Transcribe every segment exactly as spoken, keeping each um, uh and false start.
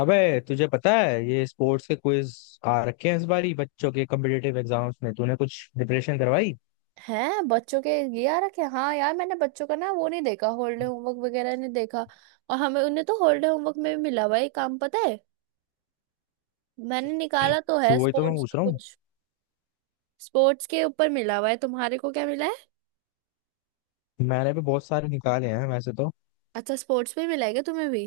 अबे, तुझे पता है ये स्पोर्ट्स के क्विज आ रखे हैं। इस बारी बच्चों के कम्पिटेटिव एग्जाम्स में तूने कुछ प्रिपरेशन करवाई? है बच्चों के, ये आ रखे। हाँ यार, मैंने बच्चों का ना वो नहीं देखा, हॉलीडे होमवर्क वगैरह नहीं देखा। और हमें उन्हें तो हॉलीडे होमवर्क में भी मिला हुआ है ये काम, पता है। मैंने निकाला तो तो है वही तो मैं स्पोर्ट्स पूछ का रहा हूँ। कुछ। स्पोर्ट्स के ऊपर मिला हुआ है, तुम्हारे को क्या मिला है? मैंने भी बहुत सारे निकाले हैं वैसे तो। अच्छा, स्पोर्ट्स में मिला है क्या तुम्हें भी?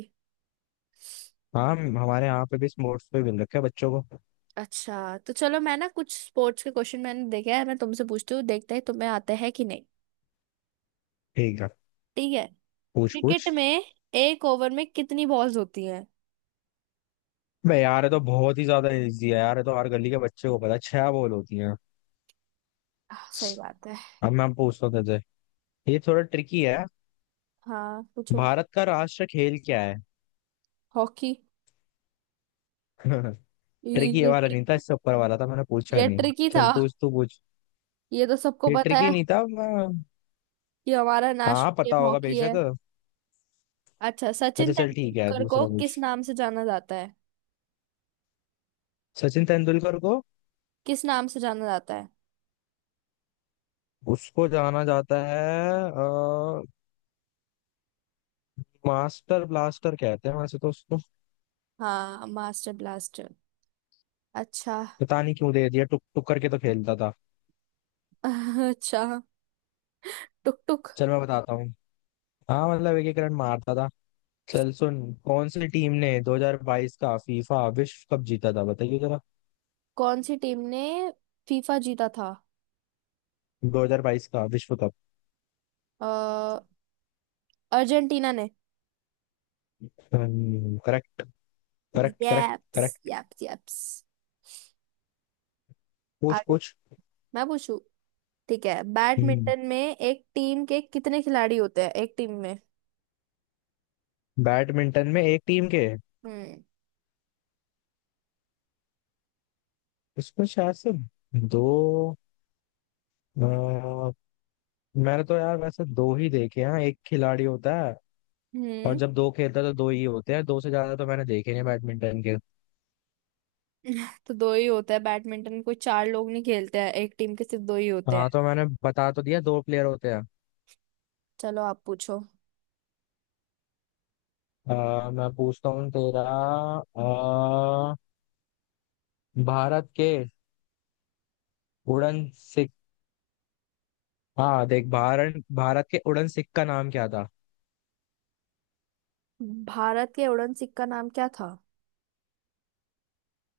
हाँ, हमारे यहाँ पे भी स्पोर्ट्स पे मिल रखे हैं बच्चों को। अच्छा तो चलो, मैं ना कुछ स्पोर्ट्स के क्वेश्चन मैंने देखे हैं, मैं तुमसे पूछती हूँ, देखते हैं तुम्हें आते हैं कि नहीं। ठीक है। ठीक है। पूछ पूछ। क्रिकेट में एक ओवर में कितनी बॉल्स होती हैं? बे यार, ये तो बहुत ही ज्यादा इजी है यार, ये तो हर गली के बच्चे को पता है, छह बॉल होती हैं। आह, सही बात है। अब मैं पूछता हूँ तुझे, ये थोड़ा ट्रिकी है। हाँ, पूछो। भारत का राष्ट्र खेल क्या है? हॉकी। ये ट्रिकी ये ये वाला ट्रिक। नहीं था, इससे ऊपर वाला था, मैंने पूछा ये नहीं। ट्रिकी था। चल पूछ, तू पूछ। ये तो सबको ये पता ट्रिकी है नहीं था मैं। कि हमारा हाँ नेशनल पता गेम होगा हॉकी है। बेशक। अच्छा, अच्छा सचिन चल ठीक है, तेंदुलकर को दूसरा पूछ। किस नाम से जाना जाता है? सचिन तेंदुलकर को, किस नाम से जाना जाता है? उसको जाना जाता है, अ, मास्टर ब्लास्टर कहते हैं वैसे तो उसको। हाँ, मास्टर ब्लास्टर। अच्छा। पता नहीं क्यों दे दिया, टुक टुक करके तो खेलता था। अच्छा। टुक टुक। चल मैं बताता हूँ। हाँ मतलब एक एक रन मारता था। चल सुन, कौन सी टीम ने दो हज़ार बाईस का फीफा विश्व कप जीता था बताइए जरा। कौन सी टीम ने फीफा जीता था? दो हज़ार बाईस का विश्व कप। अ, अर्जेंटीना ने। हम्म, correct correct correct yups, correct. Yups, yups. पूछ आगे पूछ। मैं पूछू। ठीक है, हम्म, बैडमिंटन में एक टीम के कितने खिलाड़ी होते हैं, एक टीम में? बैडमिंटन में एक टीम के, हम्म। उसमें शायद से दो। अ, मैंने तो यार वैसे दो ही देखे हैं, एक खिलाड़ी होता है। और हम्म। जब दो खेलता है तो दो ही होते हैं, दो से ज्यादा तो मैंने देखे नहीं बैडमिंटन के। तो दो ही होता है बैडमिंटन, कोई चार लोग नहीं खेलते हैं, एक टीम के सिर्फ दो ही होते हाँ हैं। तो मैंने बता तो दिया, दो प्लेयर होते हैं। चलो, आप पूछो। अ, मैं पूछता हूँ तेरा। अ, भारत के उड़न सिख, हाँ देख, भारत भारत के उड़न सिख का नाम क्या था? भारत के उड़न सिख का नाम क्या था?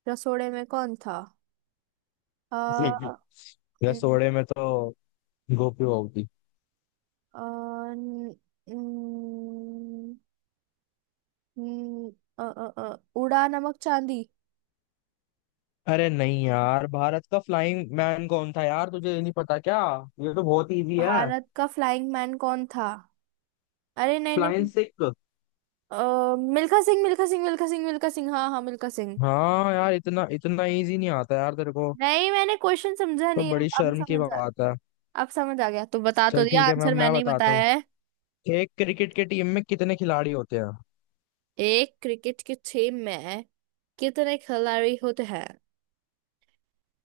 रसोड़े में कौन था? अ न- रसोड़े में तो गोपी होगी। अ, न- न- न- अ, अ, अ, उड़ा नमक चांदी। अरे नहीं यार, भारत का फ्लाइंग मैन कौन था यार, तुझे ये नहीं पता क्या? ये तो बहुत इजी है। भारत का फ्लाइंग मैन कौन था? अरे नहीं, फ्लाइंग नहीं। सिख। अ, मिल्खा सिंह, मिल्खा सिंह, मिल्खा सिंह, मिल्खा सिंह, हाँ हाँ, मिल्खा सिंह। हाँ यार, इतना इतना इजी नहीं आता यार तेरे को, नहीं, मैंने क्वेश्चन समझा तो नहीं, अब बड़ी अब शर्म की समझ आ। बात है। अब समझ आ गया तो बता तो चल दिया, ठीक है, मैं आंसर मैं मैंने ही बताता हूँ। बताया। एक क्रिकेट के टीम में कितने खिलाड़ी होते हैं? एक क्रिकेट की टीम में कितने खिलाड़ी होते हैं?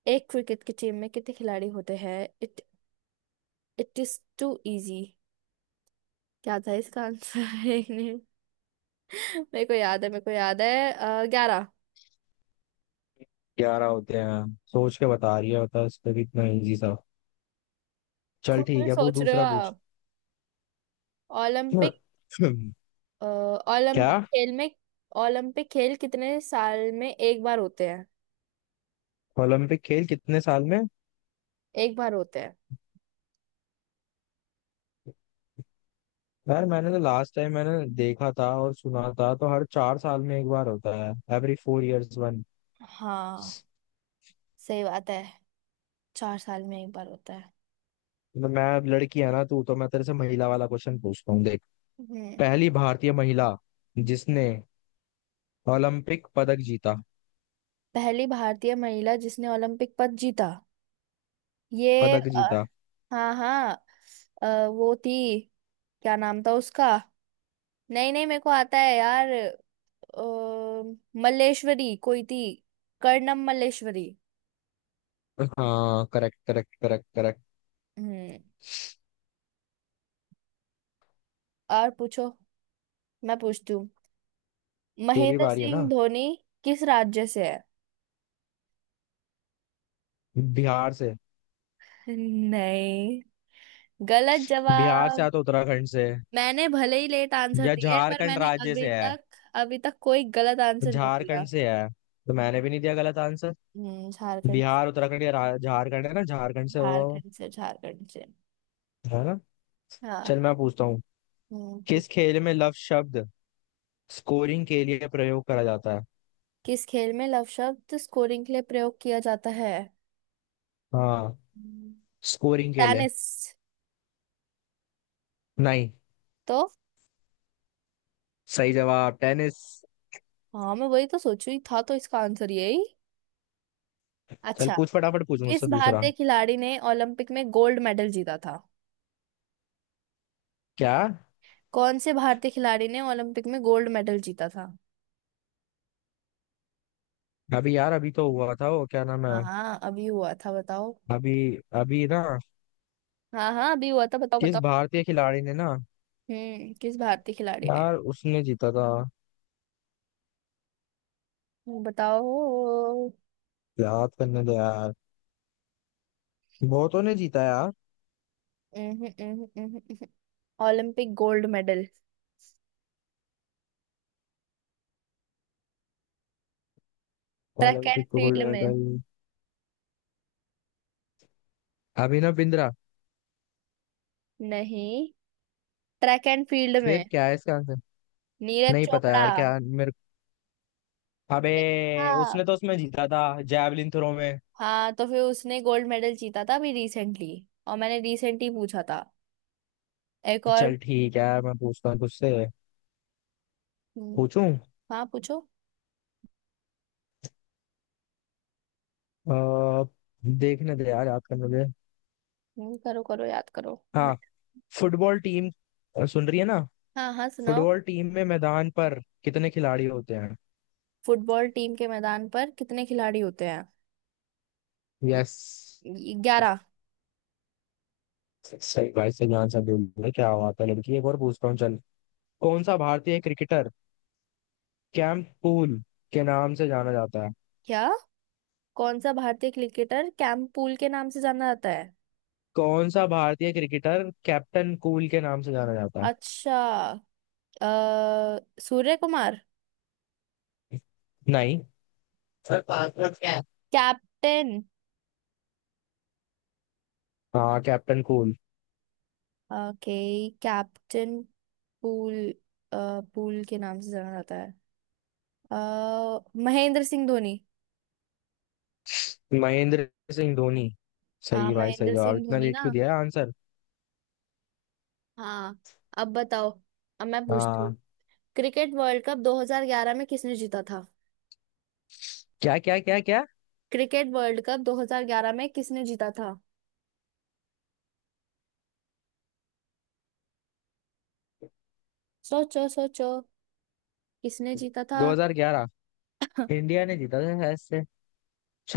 एक क्रिकेट की टीम में कितने खिलाड़ी होते हैं? It it is too easy. क्या था इसका आंसर? एक मिनट। मेरे को याद है मेरे को याद है ग्यारह। ग्यारह होते हैं। सोच के बता रही है, बता, इस पे भी इतना इजी सा। चल खुद ठीक भी है, वो सोच रहे हो दूसरा पूछ। आप? ओलंपिक, अ, क्या? ओलंपिक खेल में। ओलंपिक खेल कितने साल में एक बार होते हैं? ओलंपिक खेल कितने साल में? एक बार होते हैं? यार मैंने तो लास्ट टाइम मैंने देखा था और सुना था, तो हर चार साल में एक बार होता है, एवरी फोर इयर्स वन। हाँ, सही बात है। चार साल में एक बार होता है। मैं अब, लड़की है ना तू, तो मैं तेरे से महिला वाला क्वेश्चन पूछता हूँ। हम्म। पहली भारतीय महिला जिसने ओलंपिक पदक जीता। पहली भारतीय महिला जिसने ओलंपिक पद जीता। ये, पदक अ, जीता। हाँ हाँ। अ, वो थी, क्या नाम था उसका? नहीं नहीं, मेरे को आता है यार। अ, मल्लेश्वरी कोई थी। कर्णम मल्लेश्वरी। हाँ, करेक्ट करेक्ट करेक्ट करेक्ट। हम्म। और पूछो। मैं पूछती हूँ। तेरी महेंद्र बारी है सिंह ना। धोनी किस राज्य से है? बिहार से। नहीं। गलत बिहार से या जवाब। तो उत्तराखंड से। मैंने भले ही लेट आंसर या दिया है पर झारखंड मैंने राज्य अभी से है। तक अभी तक कोई गलत आंसर नहीं दिया। झारखंड से है। तो मैंने भी नहीं दिया गलत आंसर। हम्म, झारखंड। बिहार, उत्तराखंड या रा- झारखंड, है ना, झारखंड से होगा वो, झारखंड से, झारखंड से। है ना? हाँ। चल मैं पूछता हूँ। हम्म। कि- किस खेल में लव शब्द स्कोरिंग के लिए प्रयोग करा जाता है? किस खेल में लव शब्द स्कोरिंग के लिए प्रयोग किया जाता है? हाँ, स्कोरिंग के लिए। टेनिस। नहीं, तो, सही जवाब टेनिस। हाँ मैं वही तो सोचू ही था तो इसका आंसर यही। चल अच्छा। पूछ, फटाफट पूछ किस मुझसे दूसरा। भारतीय खिलाड़ी ने ओलंपिक में गोल्ड मेडल जीता था? क्या? कौन से भारतीय खिलाड़ी ने ओलंपिक में गोल्ड मेडल जीता था? अभी यार, अभी तो हुआ था वो, क्या नाम है। हाँ हाँ, अभी हुआ था बताओ। अभी, अभी ना। हाँ हाँ, अभी हुआ था, बताओ किस बताओ। भारतीय खिलाड़ी ने ना। हम्म, किस भारतीय खिलाड़ी ने। यार उसने जीता था। बताओ। उम्हूं, याद करने दो यार। बहुतों ने जीता यार। उम्हूं, उम्हूं, उम्हूं। Olympic gold medal, track and Olympic gold field में। मेडल। अभिनव बिंद्रा। नहीं। ट्रैक एंड फील्ड में। फिर क्या है इसका आंसर? नीरज नहीं पता चोपड़ा। यार, क्या मेरे। अबे, देखा आप? उसने तो उसमें जीता था, जैवलिन थ्रो में। हाँ तो फिर उसने गोल्ड मेडल जीता था अभी रिसेंटली। और मैंने रिसेंटली पूछा था। एक और। चल ठीक है यार, मैं पूछता हूँ तुझसे। हम्म। पूछूं? हाँ, पूछो। अ, देखने दे यार, याद करने दे। हम्म, करो करो याद करो, मैं। हाँ, फुटबॉल टीम, सुन रही है ना? हाँ हाँ, सुनाओ। फुटबॉल टीम में मैदान पर कितने खिलाड़ी होते हैं? फुटबॉल टीम के मैदान पर कितने खिलाड़ी होते हैं? यस। ग्यारह। सही भाई, सही आंसर बोल रहे हैं। क्या बात है लड़की, एक और पूछता हूँ चल। कौन सा भारतीय क्रिकेटर कैप्टन कूल के नाम से जाना जाता है? क्या? कौन सा भारतीय क्रिकेटर कैंपूल के नाम से जाना जाता है? कौन सा भारतीय क्रिकेटर कैप्टन कूल के नाम से जाना जाता अच्छा। अ, सूर्य कुमार। है? नहीं। सर, पासवर्ड क्या है? कैप्टन। हाँ, captain cool. Okay. Captain pool. अ, पूल के नाम से जाना जाता है। अ, महेंद्र सिंह धोनी। महेंद्र सिंह धोनी। हाँ, सही भाई, सही महेंद्र जवाब, सिंह इतना धोनी लेट ना। क्यों दिया है आंसर। हाँ। अब बताओ। अब मैं पूछती हूँ। हाँ। क्रिकेट वर्ल्ड कप दो हज़ार ग्यारह में किसने जीता था? क्या क्या क्या क्या? क्रिकेट वर्ल्ड कप दो हज़ार ग्यारह में किसने जीता था? सोचो सोचो, किसने जीता था? दो हज़ार ग्यारह? इंडिया ने जीता था शायद से।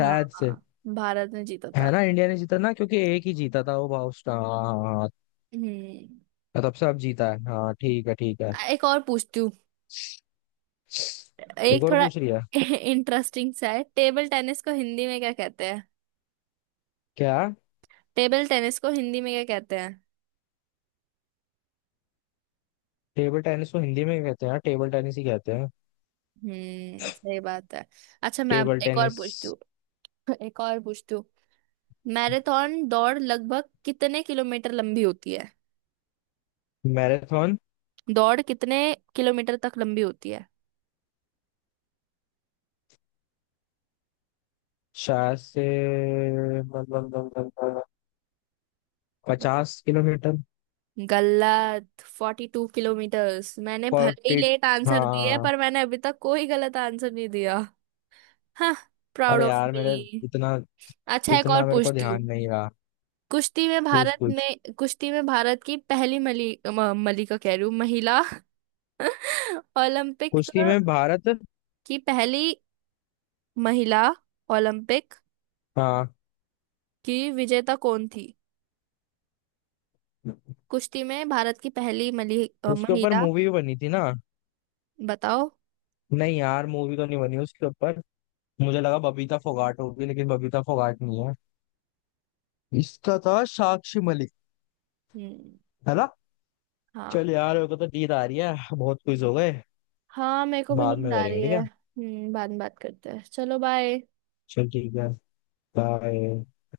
हाँ से। हाँ, भारत ने जीता था। है ना, इंडिया ने जीता ना, क्योंकि एक ही जीता था वो भाउस, हाँ हाँ, हाँ, हम्म। तब से अब जीता है। हाँ, ठीक है ठीक है। एक और पूछती हूँ। एक एक और थोड़ा पूछ रही है। इंटरेस्टिंग सा है। टेबल टेनिस को हिंदी में क्या कहते? क्या? टेबल टेनिस को हिंदी में क्या कहते हैं? टेबल टेनिस को हिंदी में क्या कहते हैं? टेबल टेनिस ही कहते हैं। हम्म, सही बात है। अच्छा, मैं अब टेबल एक और टेनिस। पूछती हूँ। एक और पूछती हूँ। मैराथन दौड़ लगभग कितने किलोमीटर लंबी होती है? मैराथन। दौड़ कितने किलोमीटर तक लंबी होती है? शायद से बताओ। पचास किलोमीटर। गलत। Forty two kilometres. मैंने भले ही फोर्टी। लेट आंसर दिया है हाँ। पर मैंने अभी तक कोई गलत आंसर नहीं दिया। हाँ। प्राउड अरे ऑफ यार मेरे, मी। इतना, अच्छा, एक और इतना मेरे को पूछती हूँ। ध्यान नहीं रहा। कुश्ती में पूछ भारत पूछ। में, कुश्ती में भारत की पहली मली, म- मलिका, कह रही हूँ, महिला। ओलंपिक कुश्ती में भारत। की पहली महिला ओलंपिक हाँ। की विजेता कौन थी? कुश्ती में भारत की पहली मली, अ, उसके ऊपर महिला। मूवी भी बनी थी ना? बताओ। नहीं यार, मूवी तो नहीं बनी उसके ऊपर। मुझे लगा बबीता फोगाट होगी, लेकिन बबीता फोगाट नहीं है। इसका था साक्षी मलिक। हम्म। है ना? हाँ। चल यार, मेरे को तो नींद आ रही है, बहुत कुछ हो गए। हाँ, मेरे को भी बाद नींद में आ करेंगे, रही ठीक है। है। हम्म बाद में बात करते हैं, चलो बाय। चल ठीक है। बाय।